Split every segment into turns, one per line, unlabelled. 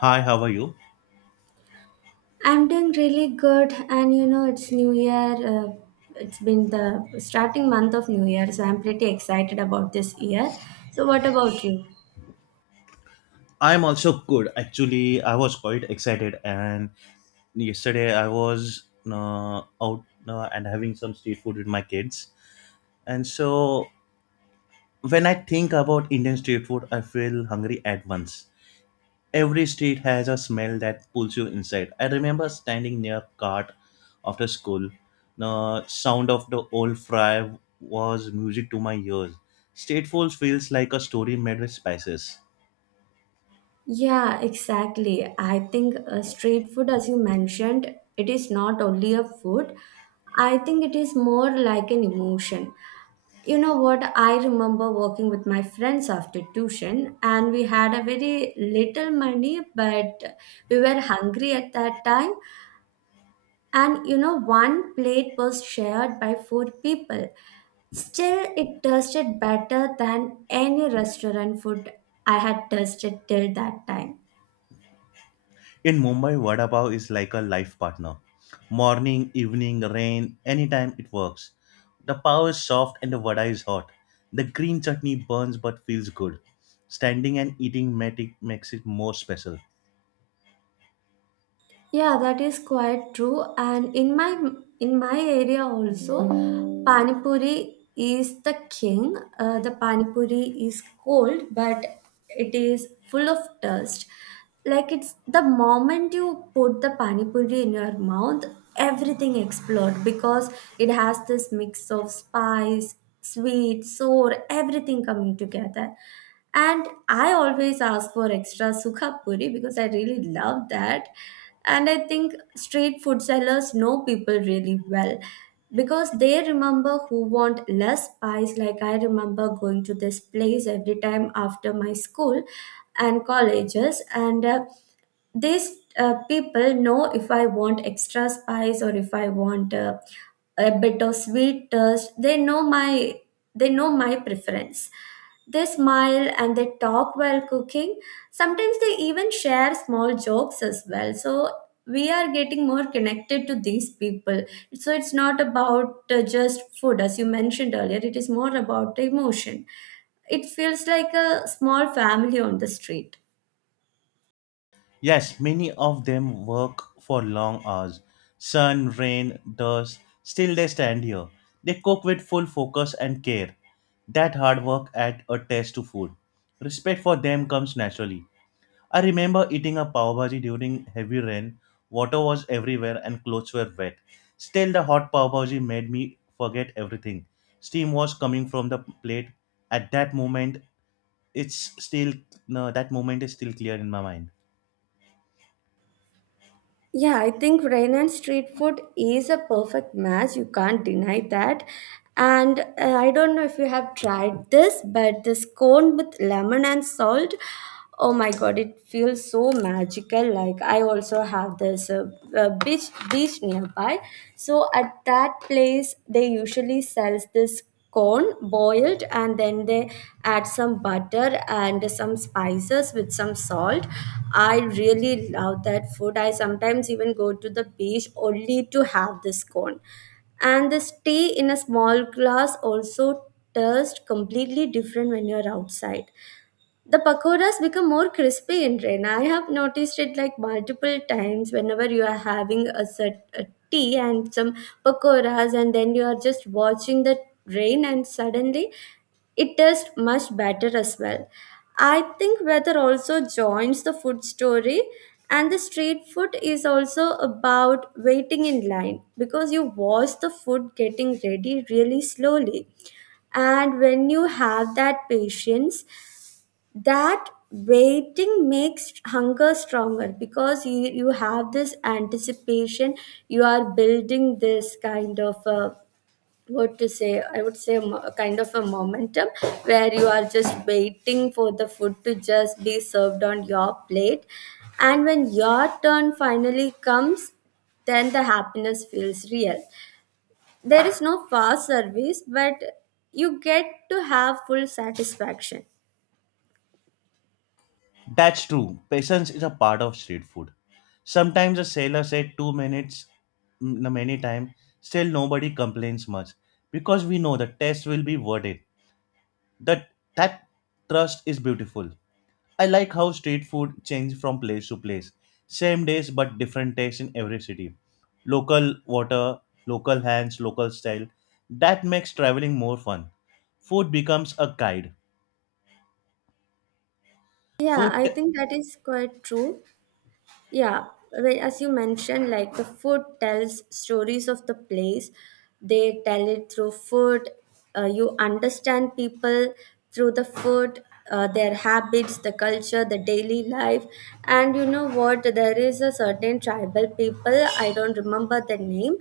Hi, how are you?
I'm doing really good, and you know, it's New Year. It's been the starting month of New Year, so I'm pretty excited about this year. So, what about you?
I'm also good. Actually, I was quite excited, and yesterday I was out and having some street food with my kids. And so, when I think about Indian street food, I feel hungry at once. Every street has a smell that pulls you inside. I remember standing near cart after school. The sound of the old fry was music to my ears. Street food feels like a story made with spices.
Yeah, exactly. I think street food, as you mentioned, it is not only a food, I think it is more like an emotion. You know what? I remember working with my friends after tuition, and we had a very little money, but we were hungry at that time. And you know, one plate was shared by four people, still it tasted better than any restaurant food I had tasted till that time.
In Mumbai, vada pav is like a life partner. Morning, evening, rain, anytime it works. The pav is soft and the vada is hot. The green chutney burns but feels good. Standing and eating makes it more special.
Yeah, that is quite true. And in my area also, pani puri is the king. The pani puri is cold, but it is full of dust. Like, it's the moment you put the pani puri in your mouth, everything explodes because it has this mix of spice, sweet, sour, everything coming together. And I always ask for extra sukha puri because I really love that. And I think street food sellers know people really well because they remember who want less spice. Like, I remember going to this place every time after my school and colleges and these people know if I want extra spice or if I want a bit of sweet taste. They know my preference. They smile and they talk while cooking. Sometimes they even share small jokes as well. So we are getting more connected to these people. So it's not about just food, as you mentioned earlier. It is more about the emotion. It feels like a small family on the street.
Yes, many of them work for long hours. Sun, rain, dust, still they stand here. They cook with full focus and care. That hard work adds a taste to food. Respect for them comes naturally. I remember eating a pav bhaji during heavy rain. Water was everywhere and clothes were wet. Still, the hot pav bhaji made me forget everything. Steam was coming from the plate. At that moment, it's still no. That moment is still clear in my mind.
Yeah, I think rain and street food is a perfect match. You can't deny that. And I don't know if you have tried this, but this cone with lemon and salt, oh my god, it feels so magical. Like, I also have this beach nearby. So at that place, they usually sells this corn boiled, and then they add some butter and some spices with some salt. I really love that food. I sometimes even go to the beach only to have this corn, and this tea in a small glass also tastes completely different when you're outside. The pakoras become more crispy in rain. I have noticed it like multiple times. Whenever you are having a set a tea and some pakoras, and then you are just watching the rain, and suddenly it tastes much better as well. I think weather also joins the food story, and the street food is also about waiting in line because you watch the food getting ready really slowly. And when you have that patience, that waiting makes hunger stronger because you have this anticipation. You are building this kind of a, what to say, I would say a, a kind of a momentum where you are just waiting for the food to just be served on your plate. And when your turn finally comes, then the happiness feels real. There is no fast service, but you get to have full satisfaction.
That's true. Patience is a part of street food. Sometimes a sailor said 2 minutes many times. Still, nobody complains much because we know the test will be worth it. That that trust is beautiful. I like how street food changes from place to place. Same days but different taste in every city. Local water, local hands, local style. That makes traveling more fun. Food becomes a guide.
Yeah,
Food
I think that is quite true. Yeah, well, as you mentioned, like, the food tells stories of the place. They tell it through food. You understand people through the food, their habits, the culture, the daily life. And you know what? There is a certain tribal people, I don't remember the name,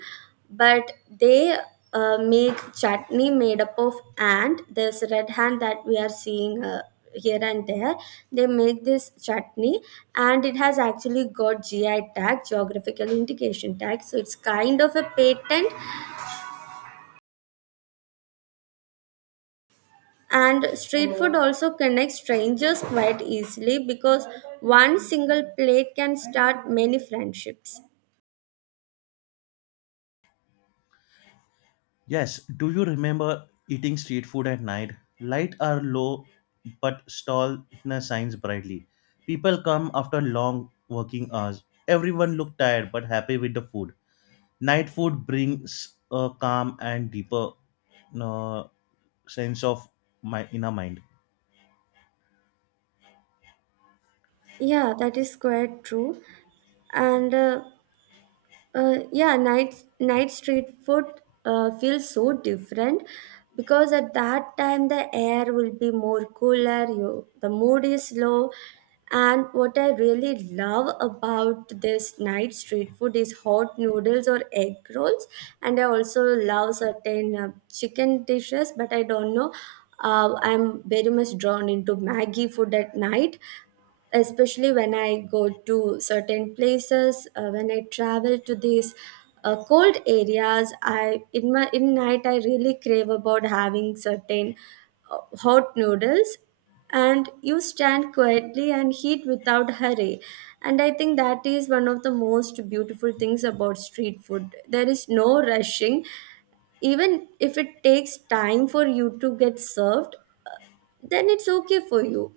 but they make chutney made up of ant. This red hand that we are seeing. Here and there they make this chutney, and it has actually got GI tag, geographical indication tag, so it's kind of a patent. And street food also connects strangers quite easily because one single plate can start many friendships.
Yes, do you remember eating street food at night? Light are low but stall shines brightly. People come after long working hours. Everyone look tired but happy with the food. Night food brings a calm and deeper uh, sense of my inner mind.
Yeah, that is quite true. And yeah, night street food feels so different because at that time the air will be more cooler. You, the mood is low, and what I really love about this night street food is hot noodles or egg rolls, and I also love certain chicken dishes, but I don't know. I'm very much drawn into Maggie food at night, especially when I go to certain places, when I travel to these cold areas, I in my in night I really crave about having certain hot noodles, and you stand quietly and heat without hurry. And I think that is one of the most beautiful things about street food. There is no rushing. Even if it takes time for you to get served, then it's okay for you.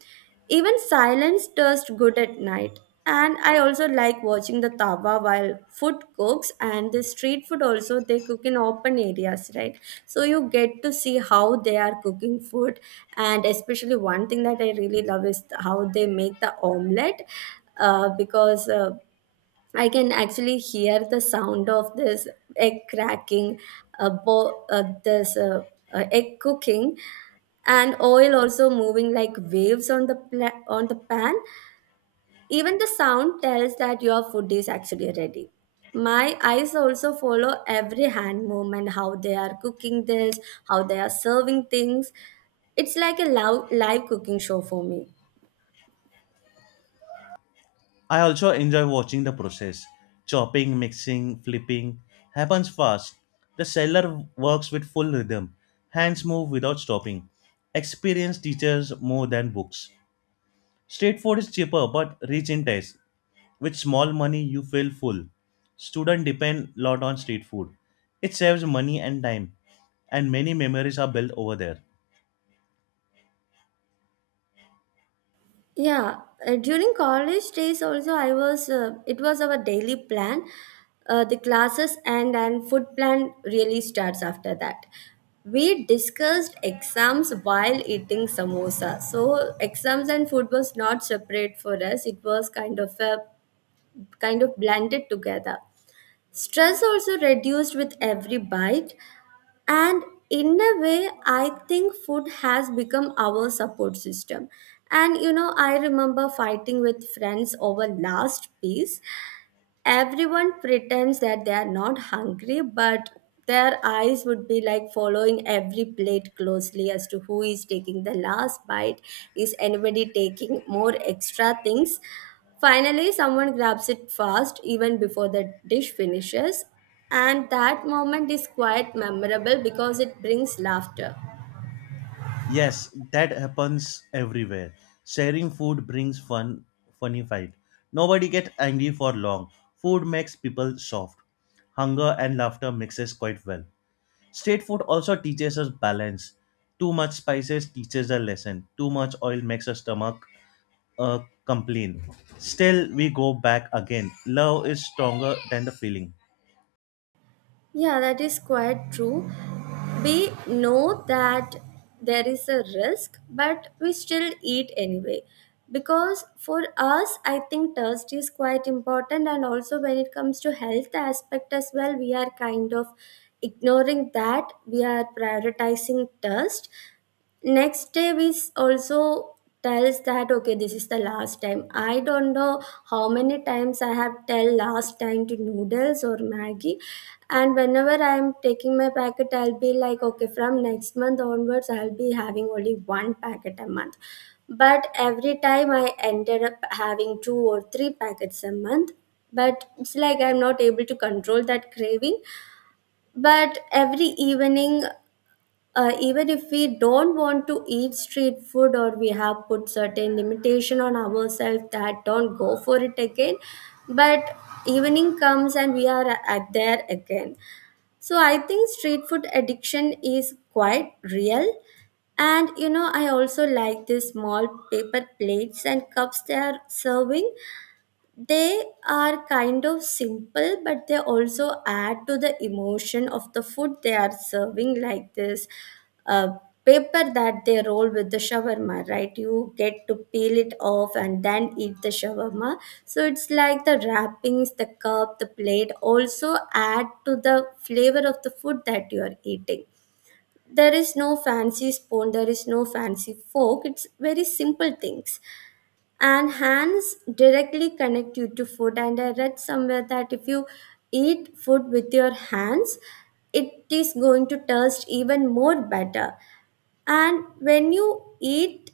Even silence tastes good at night. And I also like watching the tawa while food cooks, and the street food also they cook in open areas, right? So you get to see how they are cooking food, and especially one thing that I really love is how they make the omelette, because I can actually hear the sound of this egg cracking, bo- this egg cooking, and oil also moving like waves on on the pan. Even the sound tells that your food is actually ready. My eyes also follow every hand movement, how they are cooking this, how they are serving things. It's like a live cooking show for me.
I also enjoy watching the process. Chopping, mixing, flipping happens fast. The seller works with full rhythm. Hands move without stopping. Experience teaches more than books. Street food is cheaper but rich in taste. With small money, you feel full. Students depend lot on street food. It saves money and time, and many memories are built over there.
Yeah, during college days also I was it was our daily plan. The classes and food plan really starts after that. We discussed exams while eating samosa. So exams and food was not separate for us. It was kind of blended together. Stress also reduced with every bite. And in a way, I think food has become our support system. And you know, I remember fighting with friends over last piece. Everyone pretends that they are not hungry, but their eyes would be like following every plate closely as to who is taking the last bite, is anybody taking more extra things. Finally someone grabs it fast even before the dish finishes, and that moment is quite memorable because it brings laughter.
Yes, that happens everywhere. Sharing food brings fun, funny fight. Nobody gets angry for long. Food makes people soft. Hunger and laughter mixes quite well. Street food also teaches us balance. Too much spices teaches a lesson. Too much oil makes a stomach complain. Still, we go back again. Love is stronger than the feeling.
Yeah, that is quite true. We know that there is a risk, but we still eat anyway. Because for us, I think taste is quite important, and also when it comes to health aspect as well, we are kind of ignoring that. We are prioritizing taste, next day we also tells that okay, this is the last time. I don't know how many times I have tell last time to noodles or Maggie. And whenever I'm taking my packet, I'll be like okay, from next month onwards I'll be having only one packet a month, but every time I ended up having two or three packets a month. But it's like I'm not able to control that craving. But every evening, even if we don't want to eat street food or we have put certain limitation on ourselves that don't go for it again, but evening comes and we are at there again. So I think street food addiction is quite real. And you know, I also like these small paper plates and cups they are serving. They are kind of simple, but they also add to the emotion of the food they are serving, like this uh, paper that they roll with the shawarma, right? You get to peel it off and then eat the shawarma. So it's like the wrappings, the cup, the plate also add to the flavor of the food that you are eating. There is no fancy spoon, there is no fancy fork, it's very simple things. And hands directly connect you to food. And I read somewhere that if you eat food with your hands, it is going to taste even more better. And when you eat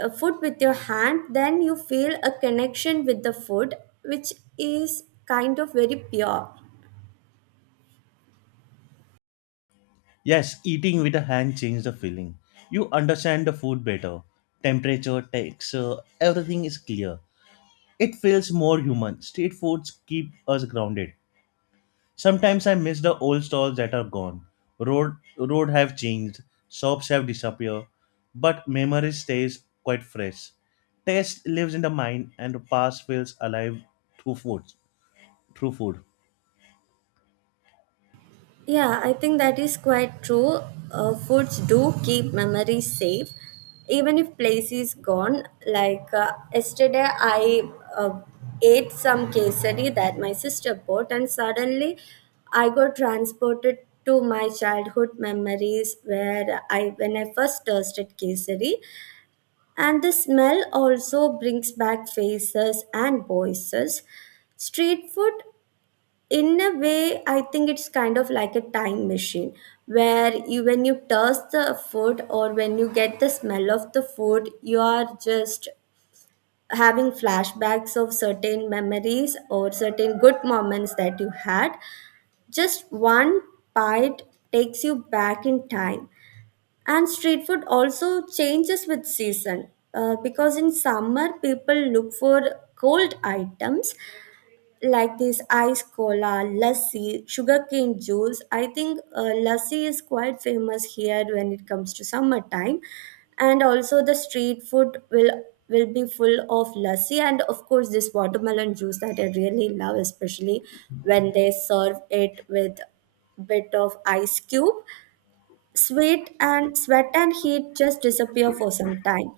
food with your hand, then you feel a connection with the food, which is kind of very pure.
Yes, eating with a hand changes the feeling. You understand the food better. Temperature, texture, everything is clear. It feels more human. Street foods keep us grounded. Sometimes I miss the old stalls that are gone. Road have changed, shops have disappeared, but memory stays quite fresh. Taste lives in the mind and the past feels alive through food. Through food.
Yeah, I think that is quite true. Foods do keep memories safe, even if place is gone. Like, yesterday, I uh, ate some kesari that my sister bought, and suddenly I got transported to my childhood memories where I first tasted kesari, and the smell also brings back faces and voices. Street food, in a way, I think it's kind of like a time machine, where you taste the food or when you get the smell of the food, you are just having flashbacks of certain memories or certain good moments that you had. Just one bite takes you back in time. And street food also changes with season, because in summer people look for cold items like this ice cola, lassi, sugarcane juice. I think lassi is quite famous here when it comes to summertime, and also the street food will be full of lassi, and of course this watermelon juice that I really love, especially when they serve it with bit of ice cube. Sweet and sweat and heat just disappear for some time.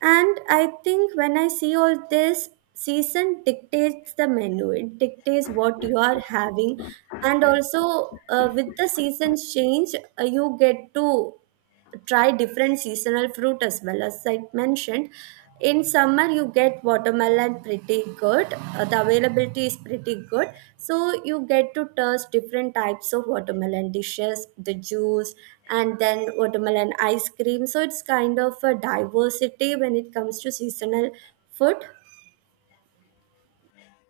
And I think when I see all this, season dictates the menu, it dictates what you are having. And also, with the seasons change, you get to try different seasonal fruit. As well as I mentioned, in summer you get watermelon pretty good, the availability is pretty good, so you get to taste different types of watermelon dishes, the juice, and then watermelon ice cream. So it's kind of a diversity when it comes to seasonal food.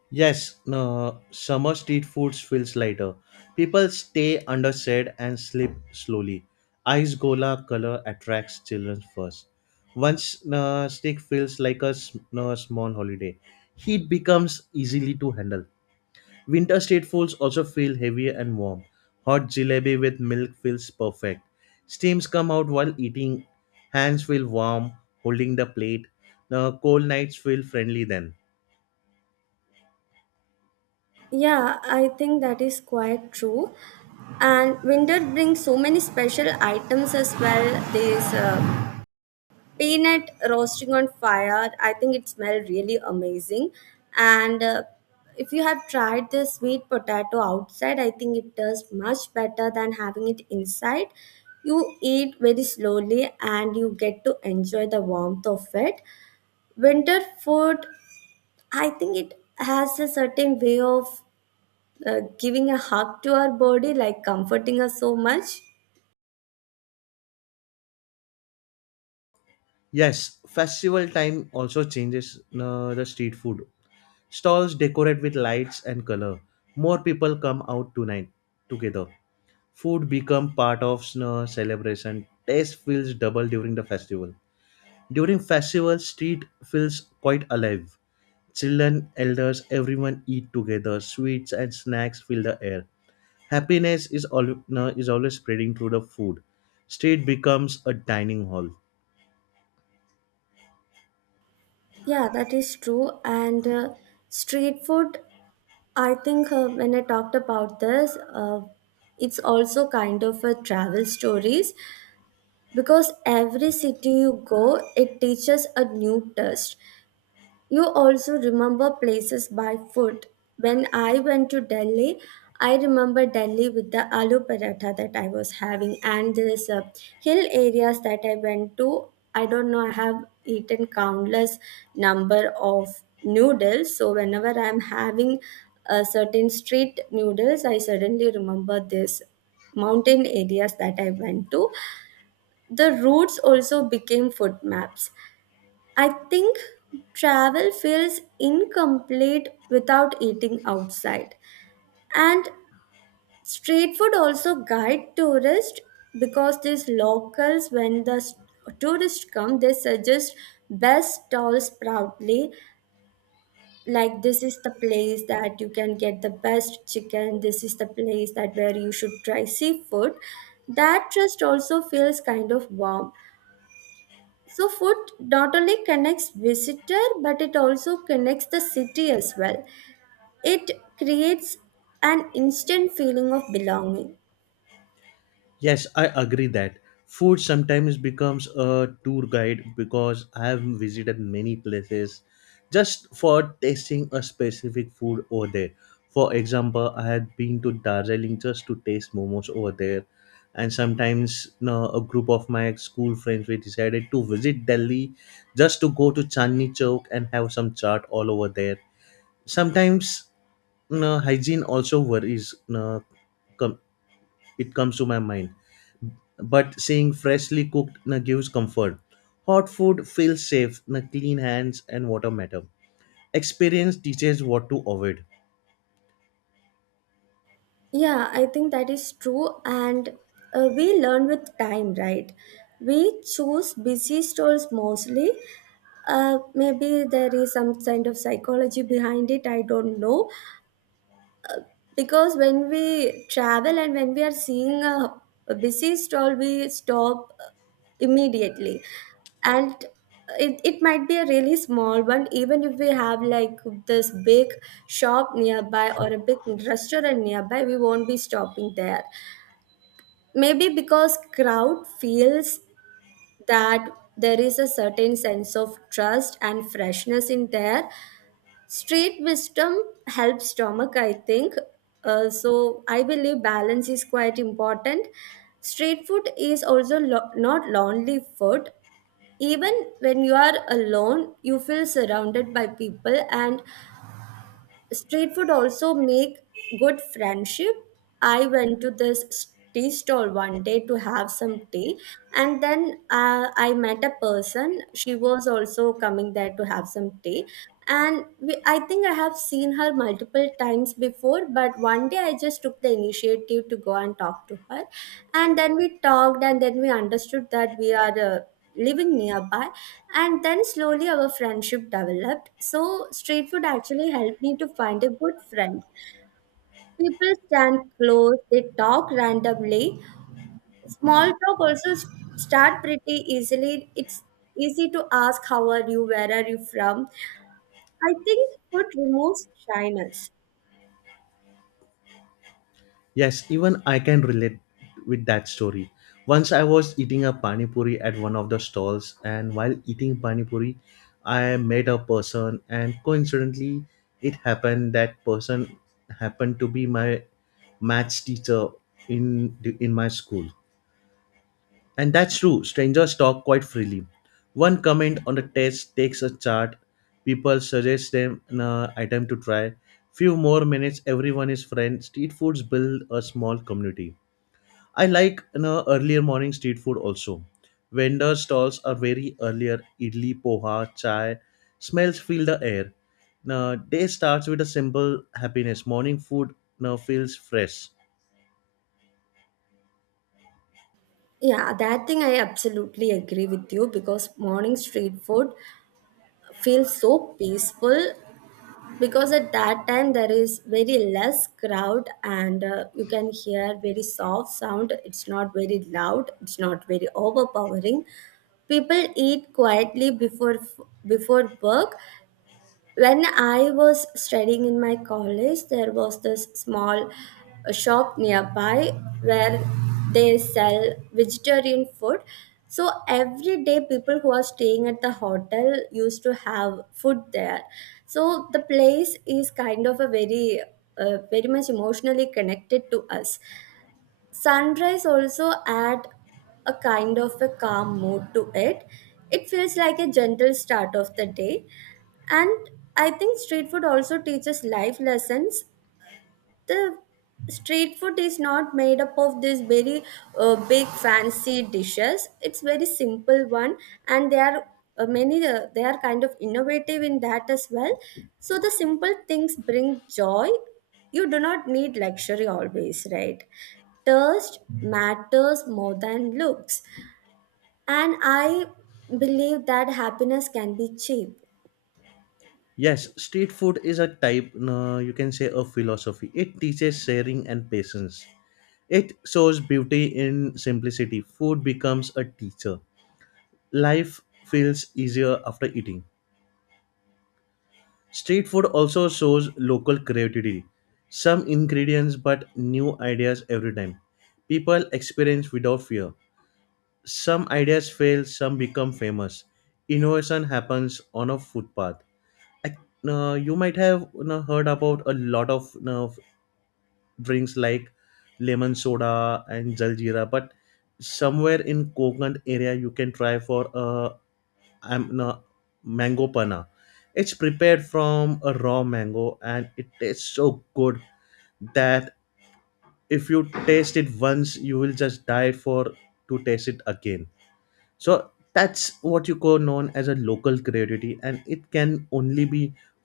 Yes, no, summer street foods feels lighter. People stay under shade and sleep slowly. Ice gola color attracts children first. Once stick feels like a s- no, small holiday. Heat becomes easily to handle. Winter street foods also feel heavy and warm. Hot jalebi with milk feels perfect. Steams come out while eating. Hands feel warm holding the plate. The cold nights feel friendly then.
Yeah, I think that is quite true. And winter brings so many special items as well, these peanut roasting on fire. I think it smells really amazing. And if you have tried the sweet potato outside, I think it does much better than having it inside. You eat very slowly and you get to enjoy the warmth of it. Winter food, I think it has a certain way of giving a hug to our body, like comforting us so much.
Yes, festival time also changes the street food. Stalls decorate with lights and color. More people come out tonight together. Food become part of celebration. Taste feels double during the festival. During festival, street feels quite alive. Children, elders, everyone eat together. Sweets and snacks fill the air. Happiness is is always spreading through the food. Street becomes a dining hall.
Yeah, that is true. And street food, I think when I talked about this, it's also kind of a travel stories, because every city you go, it teaches a new test. You also remember places by food. When I went to Delhi, I remember Delhi with the aloo paratha that I was having, and this hill areas that I went to. I don't know. I have eaten countless number of noodles. So whenever I'm having a certain street noodles, I suddenly remember this mountain areas that I went to. The routes also became food maps. I think travel feels incomplete without eating outside. And street food also guide tourists, because these locals, when the tourists come, they suggest best stalls proudly. Like, this is the place that you can get the best chicken. This is the place that where you should try seafood. That trust also feels kind of warm. So food not only connects visitor but it also connects the city as well. It creates an instant feeling of belonging.
Yes, I agree that food sometimes becomes a tour guide because I have visited many places just for tasting a specific food over there. For example, I had been to Darjeeling just to taste momos over there, and sometimes you know, a group of my school friends we decided to visit Delhi just to go to Chandni Chowk and have some chaat all over there. Sometimes you know, hygiene also worries. You know, come, it comes to my mind but seeing freshly cooked na gives comfort. Hot food feels safe, na clean hands and water matter. Experience teaches what to avoid.
Yeah, I think that is true. And we learn with time, right? We choose busy stalls mostly. Maybe there is some kind of psychology behind it, I don't know. Because when we travel and when we are seeing a busy stall, we stop immediately, and it might be a really small one, even if we have like this big shop nearby or a big restaurant nearby, we won't be stopping there, maybe because crowd feels that there is a certain sense of trust and freshness in there. Street wisdom helps stomach, I think. So I believe balance is quite important. Street food is also not lonely food. Even when you are alone, you feel surrounded by people, and street food also make good friendship. I went to this tea stall one day to have some tea, and then I met a person. She was also coming there to have some tea. And I think I have seen her multiple times before, but one day I just took the initiative to go and talk to her. And then we talked, and then we understood that we are living nearby, and then slowly our friendship developed. So street food actually helped me to find a good friend. People stand close, they talk randomly. Small talk also start pretty easily. It's easy to ask how are you, where are you from. I think food removes shyness.
Yes, even I can relate with that story. Once I was eating a pani puri at one of the stalls, and while eating pani puri, I met a person, and coincidentally, it happened that person happened to be my maths teacher in my school. And that's true, strangers talk quite freely. One comment on the test takes a chart, people suggest them an item to try. Few more minutes, everyone is friends. Street foods build a small community. I like you know, earlier morning street food also. Vendor stalls are very earlier, idli, poha, chai. Smells fill the air. Now, day starts with a simple happiness. Morning food now feels fresh.
Yeah, that thing I absolutely agree with you, because morning street food feels so peaceful, because at that time there is very less crowd, and you can hear very soft sound. It's not very loud, it's not very overpowering. People eat quietly before before work. When I was studying in my college, there was this small shop nearby where they sell vegetarian food. So every day, people who are staying at the hotel used to have food there. So the place is kind of a very, very much emotionally connected to us. Sunrise also add a kind of a calm mood to it. It feels like a gentle start of the day. And I think street food also teaches life lessons. The street food is not made up of these very big fancy dishes, it's very simple one. And they are many they are kind of innovative in that as well. So the simple things bring joy. You do not need luxury always, right? Taste matters more than looks, and I believe that happiness can be cheap.
Yes, street food is a type, no, you can say a philosophy. It teaches sharing and patience. It shows beauty in simplicity. Food becomes a teacher. Life feels easier after eating. Street food also shows local creativity. Some ingredients but new ideas every time. People experience without fear. Some ideas fail, some become famous. Innovation happens on a footpath. I you might have you know, heard about a lot of you know, drinks like lemon soda and jaljeera but somewhere in Kokan area you can try for I'm no, mango panna. It's prepared from a raw mango and it tastes so good that if you taste it once you will just die for to taste it again. So that's what you call known as a local creativity and it can only be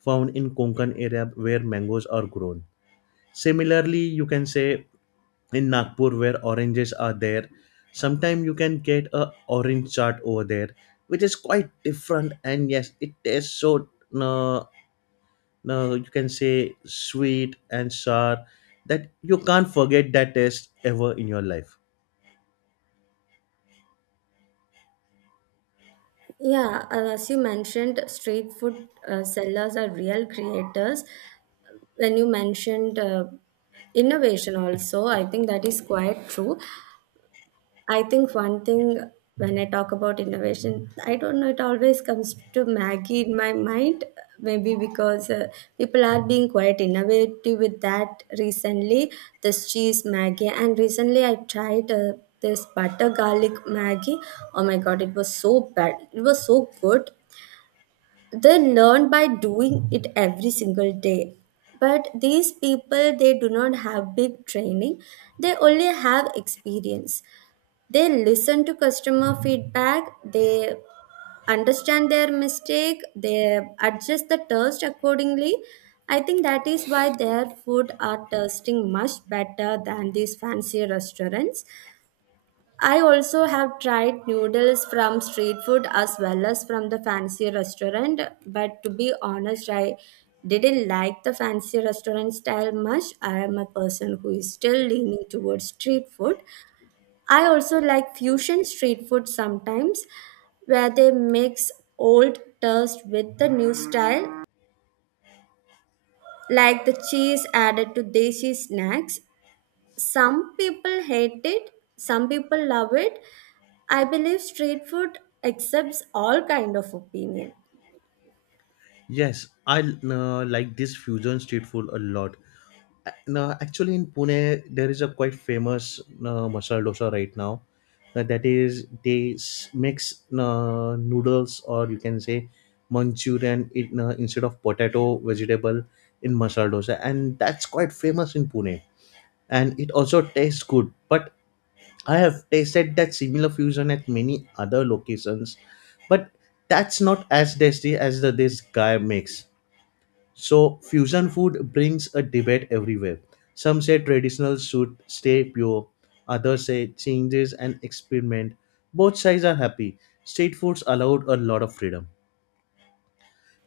found in konkan area where mangoes are grown. Similarly you can say in Nagpur where oranges are there. Sometimes you can get a orange chart over there, which is quite different. And yes, it tastes so uh, you can say sweet and sour that you can't forget that taste ever in your life.
Yeah, as you mentioned, street food sellers are real creators. When you mentioned innovation also, I think that is quite true. I think one thing, when I talk about innovation, I don't know, it always comes to maggie in my mind. Maybe because people are being quite innovative with that recently, this cheese maggie. And recently I tried this butter garlic maggie. Oh my god, it was so bad, it was so good. They learn by doing it every single day. But these people, they do not have big training, they only have experience. They listen to customer feedback, they understand their mistake, they adjust the taste accordingly. I think that is why their food are tasting much better than these fancy restaurants. I also have tried noodles from street food as well as from the fancy restaurant, but to be honest, I didn't like the fancy restaurant style much. I am a person who is still leaning towards street food. I also like fusion street food sometimes, where they mix old taste with the new style, like the cheese added to desi snacks. Some people hate it, some people love it. I believe street food accepts all kind of opinion.
Yes, I like this fusion street food a lot. No, actually, in Pune, there is a quite famous masala dosa right now. That is, they mix noodles or you can say Manchurian in, instead of potato vegetable in masala dosa, and that's quite famous in Pune. And it also tastes good. But I have tasted that similar fusion at many other locations, but that's not as tasty as the this guy makes. So fusion food brings a debate everywhere. Some say traditional should stay pure, others say changes and experiment. Both sides are happy. Street foods allowed a lot of freedom.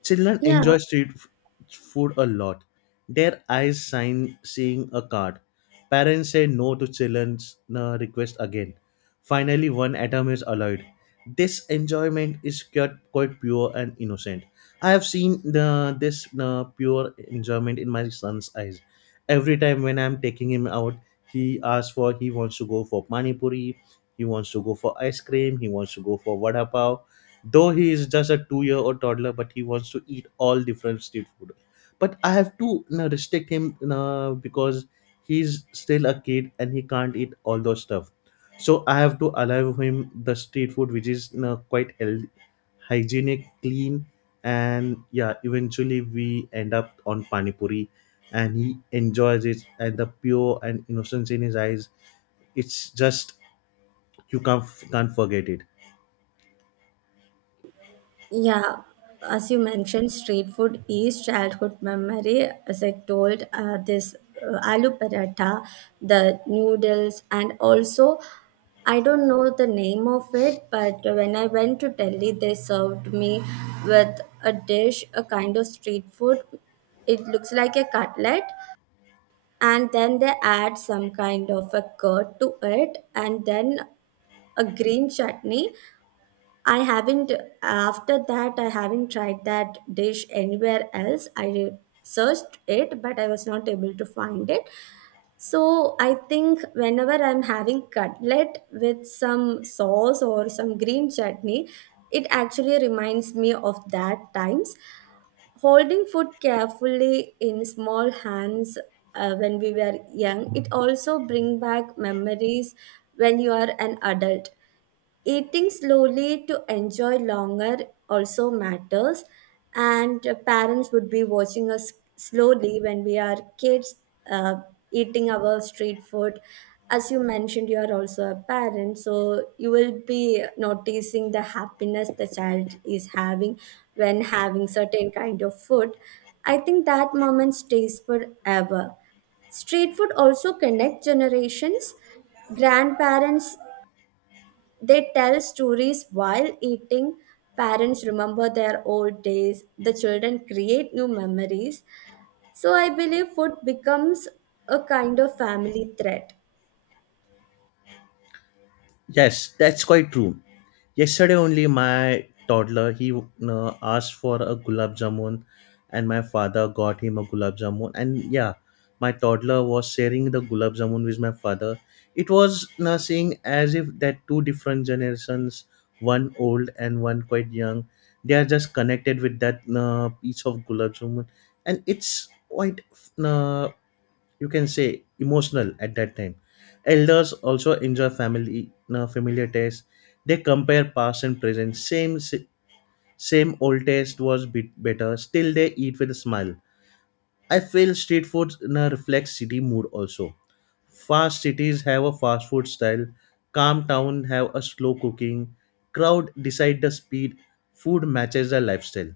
Children
Yeah,
enjoy food a lot. Their eyes sign seeing a cart. Parents say no to children's request again. Finally, one atom is allowed. This enjoyment is quite pure and innocent. I have seen this pure enjoyment in my son's eyes. Every time when I'm taking him out, he wants to go for pani puri, he wants to go for ice cream, he wants to go for vada pav though he is just a 2 year old toddler but he wants to eat all different street food but I have to you know, restrict him you know, because he's still a kid and he can't eat all those stuff so I have to allow him the street food which is you know, quite healthy, hygienic, clean and yeah eventually we end up on pani puri, and he enjoys it and the pure and innocence in his eyes it's just you can't forget it.
yeah. As you mentioned, street food is childhood memory. As I told, this aloo paratha, the noodles, and also I don't know the name of it, but when I went to Delhi, they served me with a dish, a kind of street food. It looks like a cutlet, and then they add some kind of a curd to it, and then a green chutney. I haven't, after that I haven't tried that dish anywhere else. I searched it but I was not able to find it. So I think whenever I'm having cutlet with some sauce or some green chutney, it actually reminds me of that times. Holding food carefully in small hands, when we were young, it also bring back memories when you are an adult. Eating slowly to enjoy longer also matters, and parents would be watching us slowly when we are kids uh, eating our street food. As you mentioned, you are also a parent, so you will be noticing the happiness the child is having when having certain kind of food. I think that moment stays forever. Street food also connect generations. Grandparents, they tell stories while eating. Parents remember their old days. The children create new memories. So I believe food becomes a kind of family thread.
Yes, that's quite true. Yesterday only my toddler he asked for a gulab jamun and my father got him a gulab jamun and yeah my toddler was sharing the gulab jamun with my father. It was nothing as if that two different generations, one old and one quite young, they are just connected with that piece of gulab jamun and it's quite uh, you can say emotional at that time. Elders also enjoy family na familiar taste. They compare past and present same old taste was bit better still they eat with a smile. I feel street food na reflects city mood also. Fast cities have a fast food style. Calm town have a slow cooking. Crowd decide the speed. Food matches the lifestyle.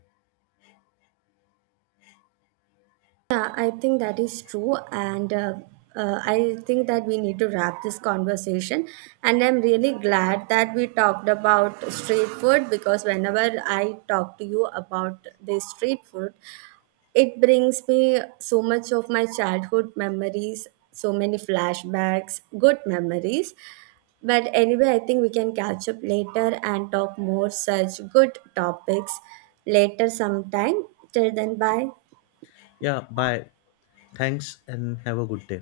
Yeah, I think that is true. And I think that we need to wrap this conversation. And I'm really glad that we talked about street food, because whenever I talk to you about the street food, it brings me so much of my childhood memories, so many flashbacks, good memories. But anyway, I think we can catch up later and talk more such good topics later sometime. Till then, bye.
Yeah, bye. Thanks and have a good day.